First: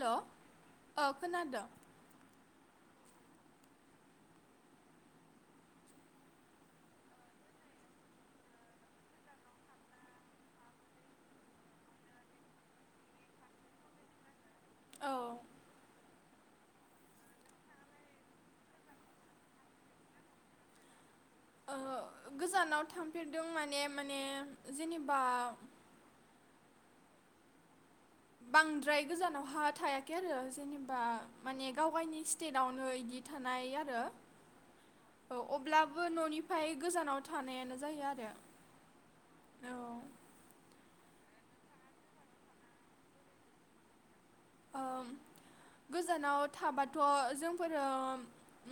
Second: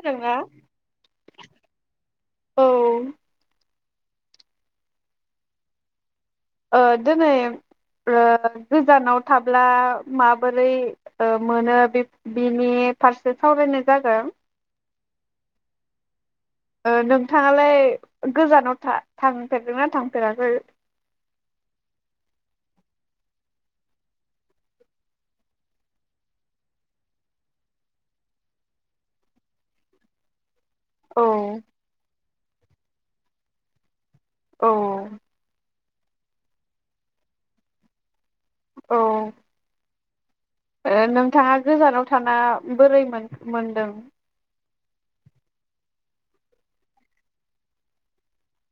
हेल' औ खोनादों औ ओह दिनै ओ‌गोजानाव थाब्ला माबोरै ओ मोनो बे-बिनि फारसे सावरायनाय जागोन। औ ओ नोंथाङालाय गोजानाव था-थांफेरगदोंना थांफेराखै? ओहो गोजानाव थांफेरदों माने माने जेनेबा बांद्राय गोजानावहा थायाखै आरो जेनेबा औ माने गाव गावनि स्टे नआवनो बिदि थानाय आरो औ ओ अब्ला बो न'निफ्राय गोजानाव थानायानो जायो आरो। औ औ ओ नोंथाङा गोजानाव थाना बोरै मोन-मोनदों? ओ गोजानाव थाबाथ' जोंफोरो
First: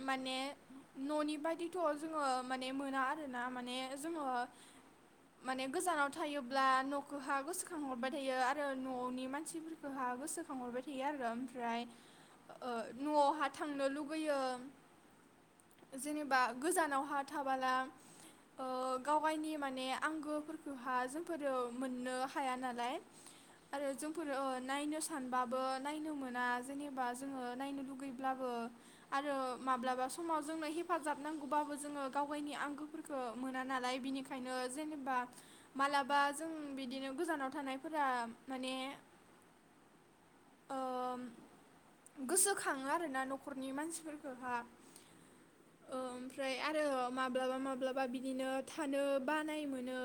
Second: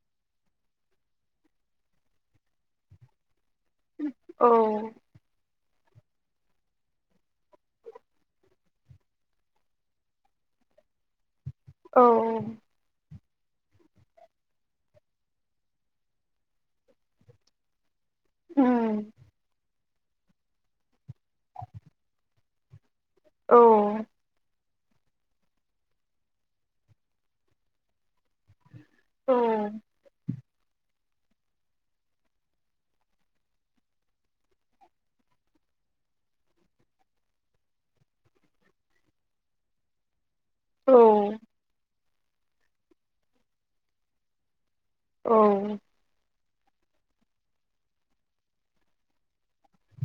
माने न'नि बायदिथ' जोङो माने मोना आरो ना माने जोङो औ माने गोजानाव थायोब्ला न'खौ हा गोसोखांहरबाय थायो आरो न'नि मानसिफोरखौ हा गोसो खांहरबाय थायो आरो फ्राय औ ओ न'आव हा थांनो लुगैयो जेनेबा गोजानाव हा थाबाला ओ उम गाव गावनि माने आंगोफोरखौहाय जों मोननो हाया नालाय। औ आरो जोंफोरो नायनो स सानबाबो नायनो मोना जेनेबा जोङो नायनो लुगैब्लाबो औ आरो माब्लाबा समाव जोंनो हफाजाब नांगौबो जोङो गाव गावनि आंगोफोरखौ मोना नालाय बिनिखायनो जेनेबा मालाबा जों बिदिनो गोजानाव थानायफोरा माने ओ औ। गोसोखाङो आरोना न'खरनि मानसिफोरफोरखौहा औ। ओमफ्राय आरो माब्लाबा माब्लाबा बिदिनो थानो बानाय मोनो।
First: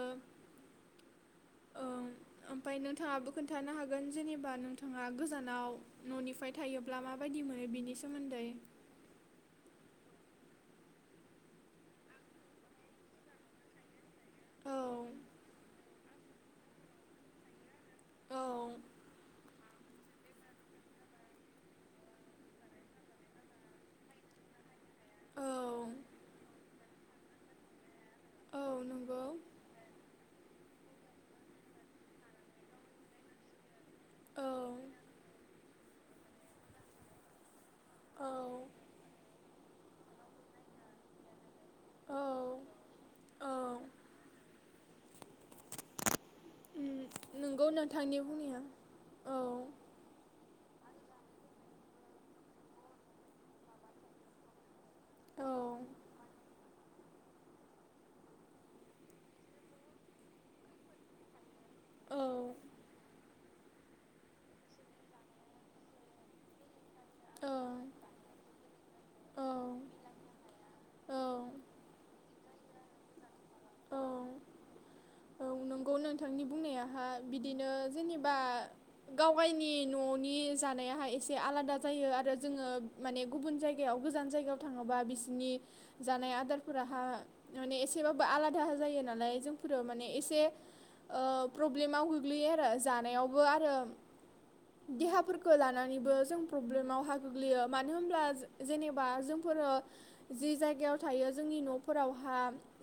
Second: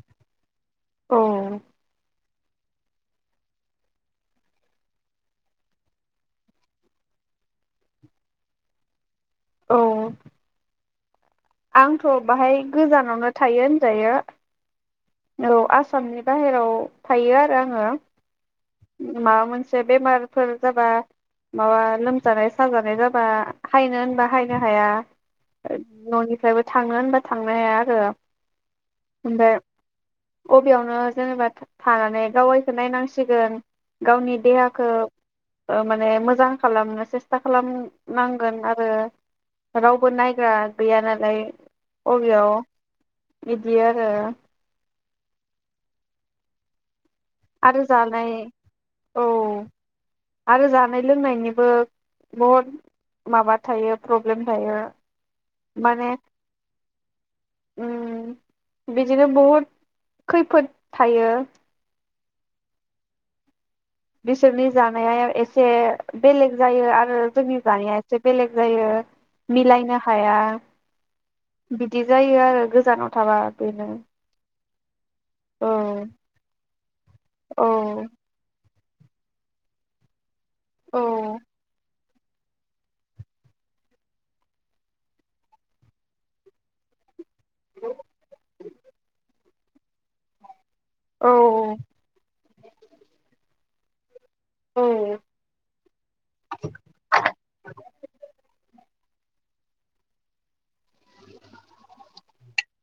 अ। ओमफाय नोंथाङाबो खोन्थानो हागोन जेनेबा नों थाङा गोजानाव न'निफाय थायोब्ला माबायदि मोनो बेनि सोमोन्दै। औ। आंथ' बाहाय गोजानावनो थायो होनजायो। औ। औ आसामनि बाहेराव थायो आरो आङो। औ [unintelligible] एसे बेमारफोर जाबा माबा लोमजानाय साजानाय जाबा हायनो होनबा हायनो हाया। औ न'निफ्रायबो। थाङो होनबा थांनो हाया आरो औ नंगौ ओमफ्राय। अबेयावनो जेनेबा थानानै गावयैखौ नायनांसिगोन गावनि औ देहाखौ ओ माने मोजां खालामनो सेस्था औ खालामनांगोन आरो रावबो नायग्रा गैया नालाय। औ अबेयाव औ बिदि आरो। उम। नंगौ आरो नोंथांनि जानाय बुंनाया औ आरो जानाय। नाय लोंनायनिबो बहुद माबा थायो प्रब्लेम थायो। औ माने। उम बिदिनो बहुद खैफोद थायो। औ। बिसोरनि जानाया एसे बेलेग जायो आरो। जोंनि जानाया एसे बेलेग जायो औ मिलायनो हाया बिदि जायो आरो। गोजानाव थाबा‌। बेनो औ औ औ नंगौ नोंथांनि बुंनायाहाय औ बिदिनो जेनेबा। गाव गायनि न'नि। औ जानायाहाय एसे आलादा जायो आरो। आरो जोङो माने गुबुन जायगायाव गोजान जायगायाव थाङोबा बिसोरनि जानाय आदारफोरा। माने एसेबाबो आलादा जायो नालाय जों आरो माने एसे औ ओ प्रब्लेमाव गोग्लैयो। आरो जानायावबो आरो। औ देहाफोरखौ लानानैबो जों प्रब्लेमावहाय गोग्लैयो मानो होमब्ला [unintelligible] बा जोंफोरो जि जायगायाव थायो जोंनि न'फोरावहा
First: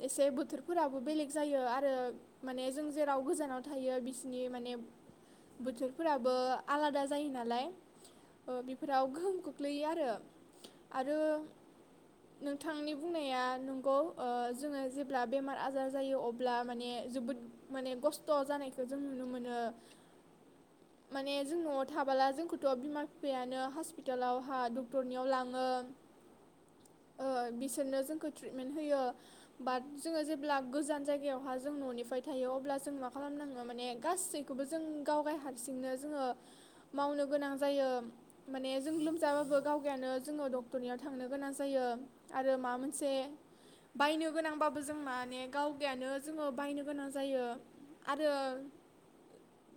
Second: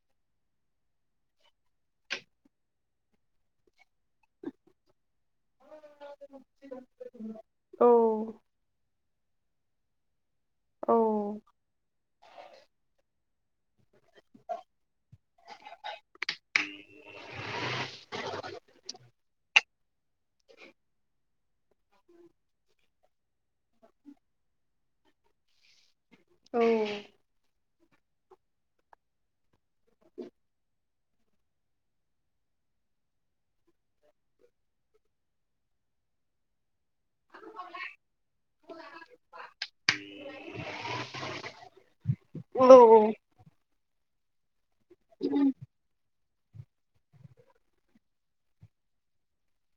एसे बोथोरफोराबो बेलेग जायो आ [unintelligible] माने जों जेराव गोजानाव थायो बिसिनि माने बोथोरफोराबो आलादा जायो नालाय औ ओ बेफोर राव गोहोम खोख्लैयो आरो। औ आरो नोंथांनि बुंनाय बुंनाया नंगौ ओ जोङो जेब्ला बेमार आजार जायो अ ब्ला माने जोबोद माने खस्थ' जानायखौ जों नुनो मोनो। माने जों न'आव थाबाला जोंखौथ' बिमा बिफायानो हस्पितालाव हा डक तरनियाव लाङो औ ओ बिसोरनो जोंखौ ट्रिटमेन्ट होयो बा जोङो जेब्ला गोजान जाय गायावहा जों न'निफ्राय थायो अब्ला जों मा खालामनाङो माने गासैखौबो जों गाव गाय हारसिंनो जोङो मावनो गोनां जायो माने जों लोमजाबाबो गावगायानो जोङो डक्टरनियाव थांनो गोनां जायो आरो माबा मोनसे बायनो गोनांबा जों माने गाव नो जोङो बायनो गोनां जायो आरो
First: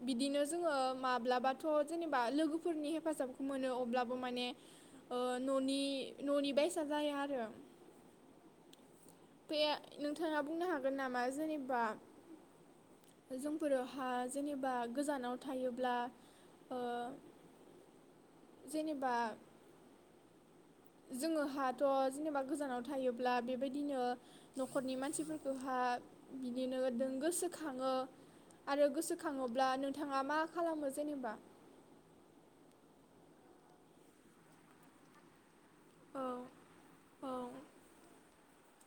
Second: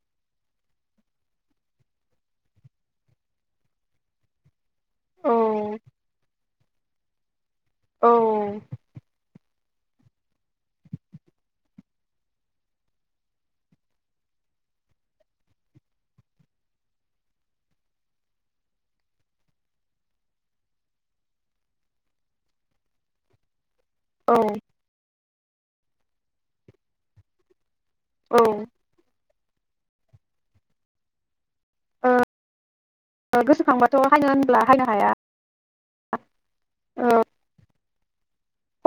बिदिनो जोङो माब्लाबाथ' जेनेबा लोगोफोरनि हेफाजाबखौ मोनो अब्लाबो माने ओ न'नि न'नि बे [unintelligible] जाया आरो। औ बे नोंथाङा बुंनो हा गोन नामा जेनेबा जोंफोरहा जेनेबा गोजानाव थायोब्ला ओ जेनेबा जोङो हाथ' जेनेबा गोजानाव थायोब्ला बेबाय दिनो औ नखरनि मानसिफोर जोंहा बिनिनो दोंगोसो खाङो औ आरो गोसो खाङोब्ला नोंथाङा मा खालामो जेनेबा? ओ गोसोखांबाथ' औ औ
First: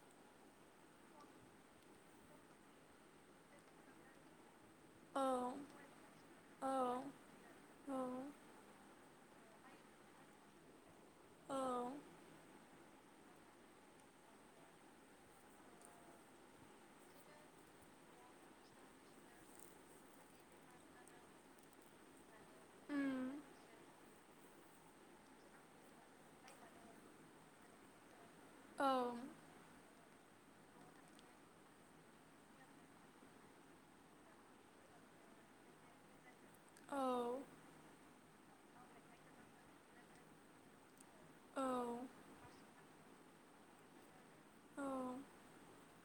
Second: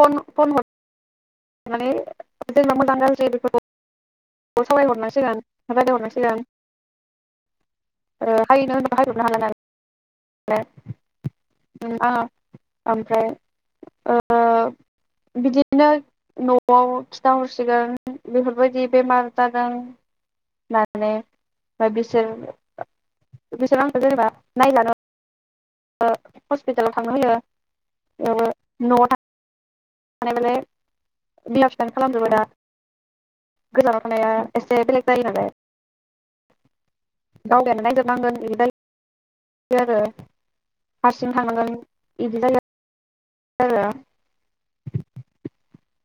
फन फन हर माने जेनेबा औ औ औ औ [inaudible] न'आव खिथाहरसिगोन बेफोरबायदि बेमार जादों माने ओमफ्राय बिसोर उम बिसोर आंखौ जेनेबा [unintelligible] [inaudible] हस्पिटालाव थांनो होयो औ [inaudible] थानाय माने [unintelligible] खालामजोबो दा गोजानाव थानाया एसे बेलेग जायो औ [inaudible] [inaudible] [inaudible] बिदि आरो हारसिं औ थानांगोन बिदि जायो। [inaudible]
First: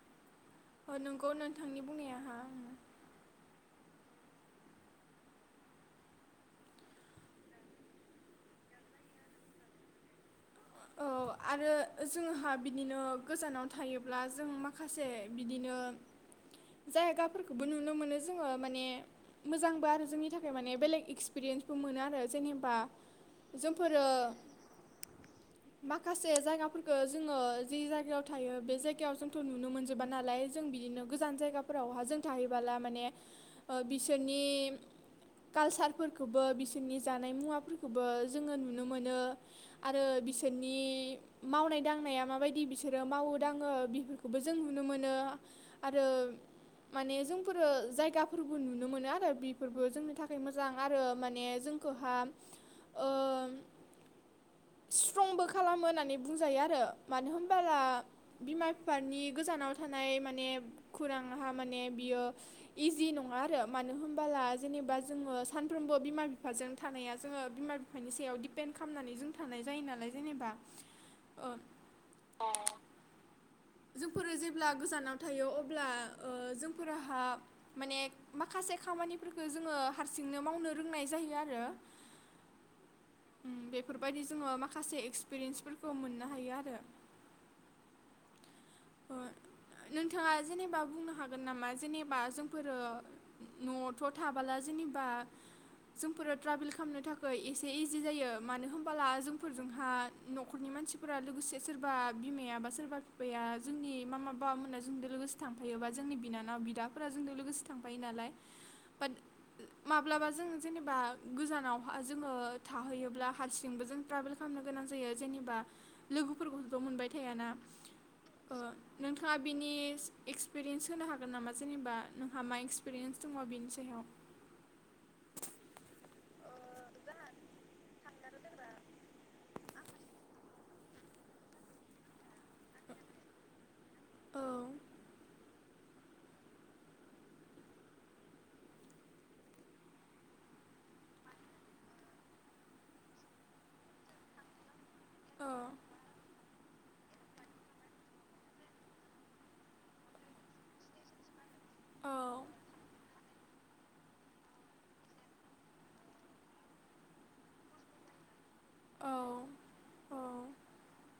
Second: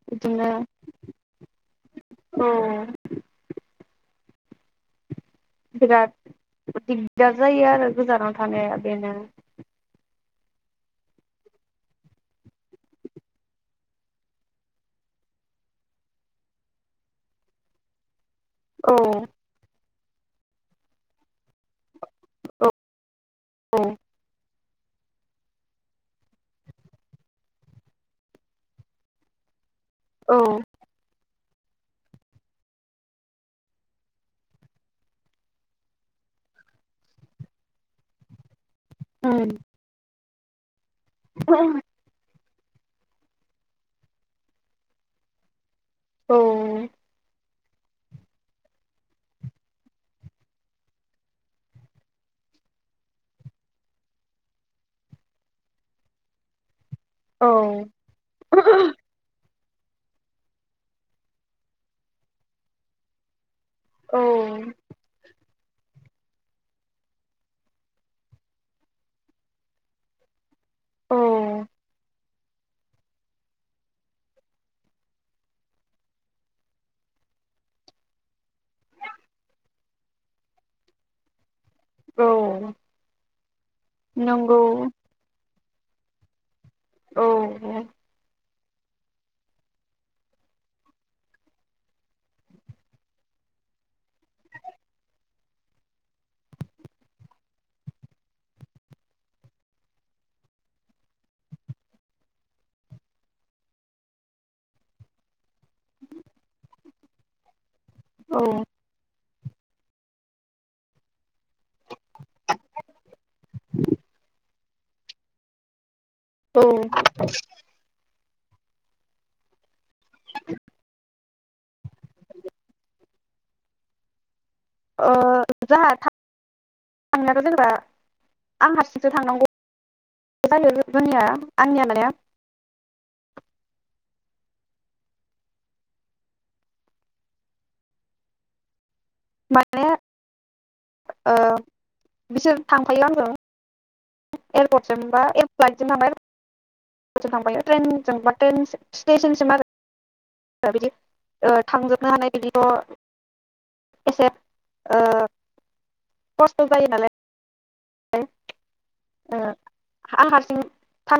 बिदिनो ओ नोंगौ नोंथां। औ बिराद दिगदार जायो आरो गोजानाव थानाया बेनो। औ आरो जोंहा बिदिनो गोजानाव थायोब्ला जों माखासे बिदिनो जायगाफोरखौबो नुनो मोनो जोङो माने औ मोजांबो आरो। जोंनि थाखाय माने बेलेग एक्सपिरियेन्स मोनो आरो औ जेनेबा औ जोंफोरो माखासे जायगाफोरखौ जोङो जि जायगायाव थायो बे जायगायाव जोंथ नुनो मोन जोबा औ नालाय जों बिदिनो गोजान जायगा फोरावहा जों थाहैबोला माने बिसोरनि कालसारफोरखौबो बिसोरनि जानाय मुवाफोरखौबो जोङो नुनो मोनो आरो [unintelligible] मावनाय दांनाया मा बायदि बिदि बिसोरो मावो दाङो बिफोरखौबो जों नुनो मोनो। औ फोरो जायगाफोरबो नुनो मोनो आरो बेफोरबो जोंनि थाखाय मोजां आरो माने जोंखौहा ओ। ट्रंबो खालामो होननानै बुंजायो आरो। मानो औ होनोमबोला बिमा बिफानि गोजानाव थानाय माने खौरांआ माने बियो इजि नङा आरो। मानो होनोमबोला औ जेनेबा जोङो सानफ्रोमबो बिमा बिफाजों थानाया जोङो बिमा बिफानि सायाव दिपेन्ड खालामनानै जों थानाय जायो नालाय। जेनेबा औ ओं जोंफोरो जेब्ला गोजानाव थायो अब्ला जोंफोरहा माने माखासे खामानिफोरखौ जोङो हारसिंनो मावनो रोंनाय जायो आरो। औ उम बे बेफोरबायदि जोङो नंगौ माखासे पेरेन्सफोरखौ मोननो हायो आरो। औ औ नोंथाङा जेनेबा बुंनो हागोन नामा जेनेबा जोंफोरो न'आवथ थाबोला जेनेबा जोंफोरो ट्राभेल खालामनो थाखाय एसे इजि जायो मानो होनबोला जोंफोरजोंहा न'खरनि मानसिफोरा लोगोसे सोरबा बिमाया बा सोरबा बिफाया जोंनि मा मा बाबामोना जोंजों लोगोसे थांफायोबा जोंनि बिनानाव बिदाफोरा जोंजों लोगोसे थांफायो नालाय औ बाट माब्लाबा जों जेनेबा गोजानाव जोङो थाहैयोब्ला हारसिंबो जों ट्रेभेल खालामनो गोनां जायो जेनेबा औ लोगोफोरखौथ' मोनबाय थायाना ओ नोंथाङा बिनि एक्सपिरियेस होनो हागो हागोन नामा जेनेबा नोंहा मा एक्सपिरियेन्स दङ बेनि सायाव ओ जोंहा थांनांयाथ' जेनेबा आं हारसिंसो थांनांगौ जायो जोंनिया आंनिया माने औ माने ओ बिसोर थांफायो आंजों [unintelligible] बा ए औ प्लाइट जों थाङो आरो जों थांबायो ट्रेनजोंबा ट्रेन स्टेसनसिम आरो [unintelligible] ओ थांजोबनो औ हानाय बिदिथ' एसे ओ खस्थ' जायो नालाय हा ओ औ आं औ हारसिं थां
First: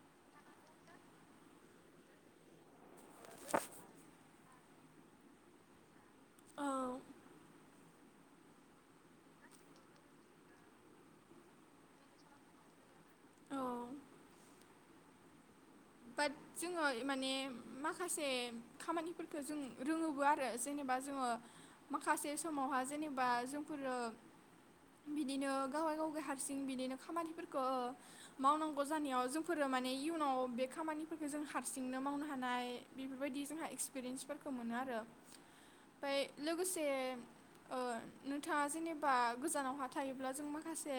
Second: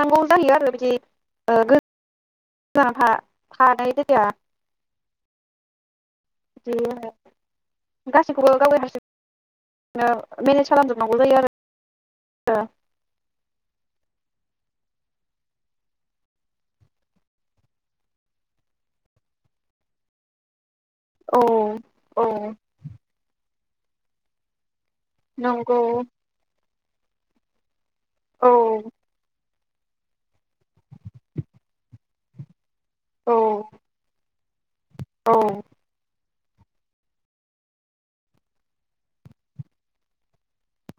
नांगौ जयो आरो बिदि ओ गो [unintelligible] [unintelligible] औ बिदि आरो गासैखौबो गावै हारसिंनो मेनेज खालामजोबनांगौ जायो आरो ओ औ बाट जोङो माने माखासे खामानिफोरखौ जों रोङोबो आरो जेनेबा जोङो औ माखासे औ समावहा जेनेबा जों फोरो बिदिनो नंगौ गावा-गावगै हारसिं बिदिनो खामानिफोरखौ औ मावनांगौ जानायाव जों फोरो माने इयुनाव बे खामानिफोरखौ जों हारसिंनो मावनो हानाय औ बेफोरबायदि जोंहा इक्सपिरियेन्सफोरखौ मोनो आरो ओमफाय लोगोसे ओ नोंथाङा जेनेबा गोजानावहा थायोब्ला जों माखासे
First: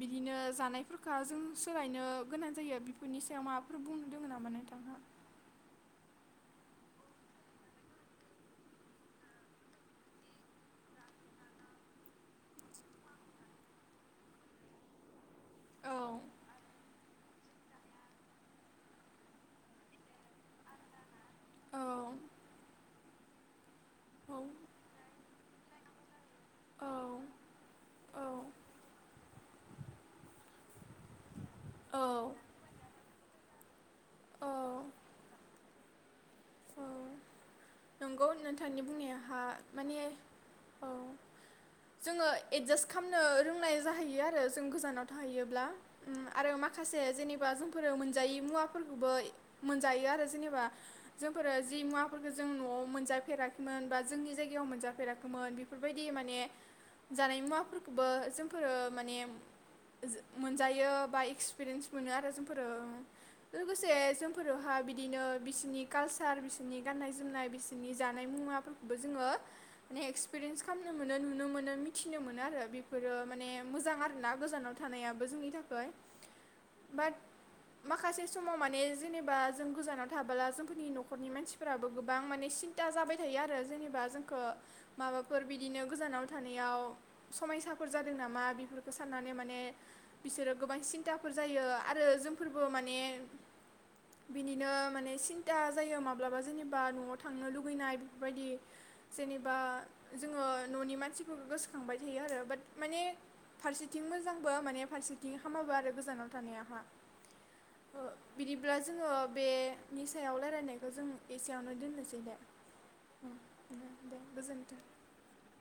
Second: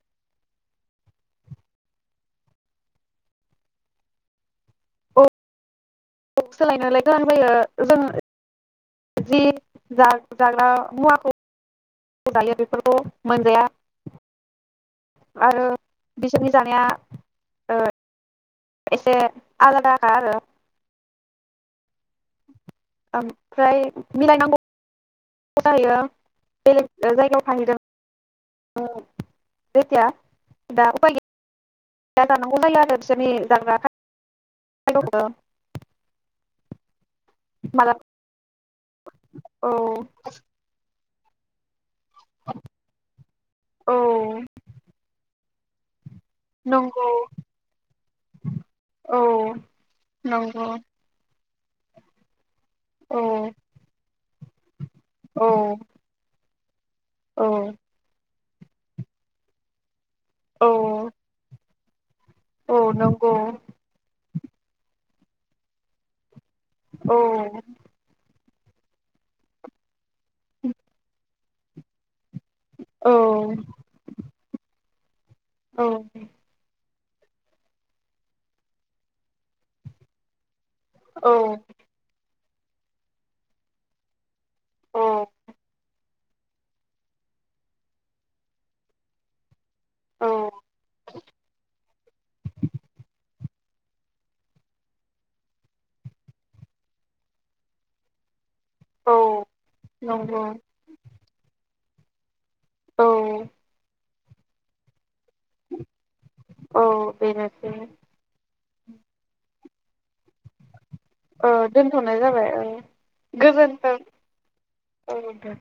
बिदिनो जानायफोरखा जों सोलायनो गोनां जायो बेफोरनि सायाव मा फोर बुंनो दोङो नामा नोंथांहा औ सोलायनोलाय गोनां जायो जों जि जाग्रा मुवाखौ जायो बेफोरखौ मोनजाया आरो औ बिसोरनि जानाया एसे ओ आलादाखा आरो औ ओमफ्राय औ मिलायनांगौ [unintelligible] बेलेग औ ओ जायगायाव थाहैदों औ ओ औ औ [unintelligible] [unintelligible] [unintelligible] [unintelligible] [unintelligible] मालाबा नंगौ नोंथांनि बुंनाय हा औ माने औ। जोङो एडजास्ट खालामनो रोंनाय औ जाहैयो आरो जों गोजानाव थाहैयो ब्ला आरो माखासे नंगौ जेनेबा जोंफोरो मोनजायै मुवाफोरखौबो औ मोनजायो आरो जेनेबा नंगौ मुवाफोरा जि मुवाफोरखौ जों न'आव औ मोनजाफेराखैमोन बा जोंनि जायगायाव औ मोनजाफेराखैमोन बेफोरबायदि माने जानाय औ मुवाफोरखौबो जों। फोर माने। मोन जायो औ बाइक्स एक्पिरियेन्स मोनो आरो। [unintelligible] औ नंगौ लोगोसे जों फोरावहा बिदिनो बिसोरनि। कालसार बिस बिसोरनि गाननाय औ जोमनाय बिसोरनि जानाय मुवा। जोङो। माने एक्सपिरियेन्स खालामनो मोनो नुनो मोनो। मिथिनो मोनो। बेफोरो औ माने मोजां आरोना गोजानाव। थानाया। जोंनि औ थाखाय। बाट माखासे समाव माने जेनेबा जों गोजानाव थाबोला जों। फोरनि नखरनि मानसिफोराबो गोबां माने सिन्था जाबाय थायो आरो जेनेबा जोंखौ औ माबाफोर बिदिनो गोजानाव थानायाव समायसाफोर जादों नामा बेफोरखौ साननानै माने। औ बिसोरो गोबां सिन्थाफोर जायो आरो जोंफोरबो माने। बिनिनो माने सिन दा जायो माब्लाबा जेनेबा न'आव थांनो लुुबैनाय बेफोरबायदि। औ जेनेबा नंगौ जोङो न'नि मानसिफोरखौ गोसो। थांबाय थायो आरो बाट माने औ फारसेथिं मोजांबो माने फारसे बिदि हामाबा आरो गोजानाव थानायहा औ बेनोसै बिदि। ब्ला जोङो बे सायाव रायनाय। खौ जों ओ एसेयावनो दोनथ'नाय दोननोसै दे। जाबाय ओ गोजोन्थों दे गोजोनथों। औ दे।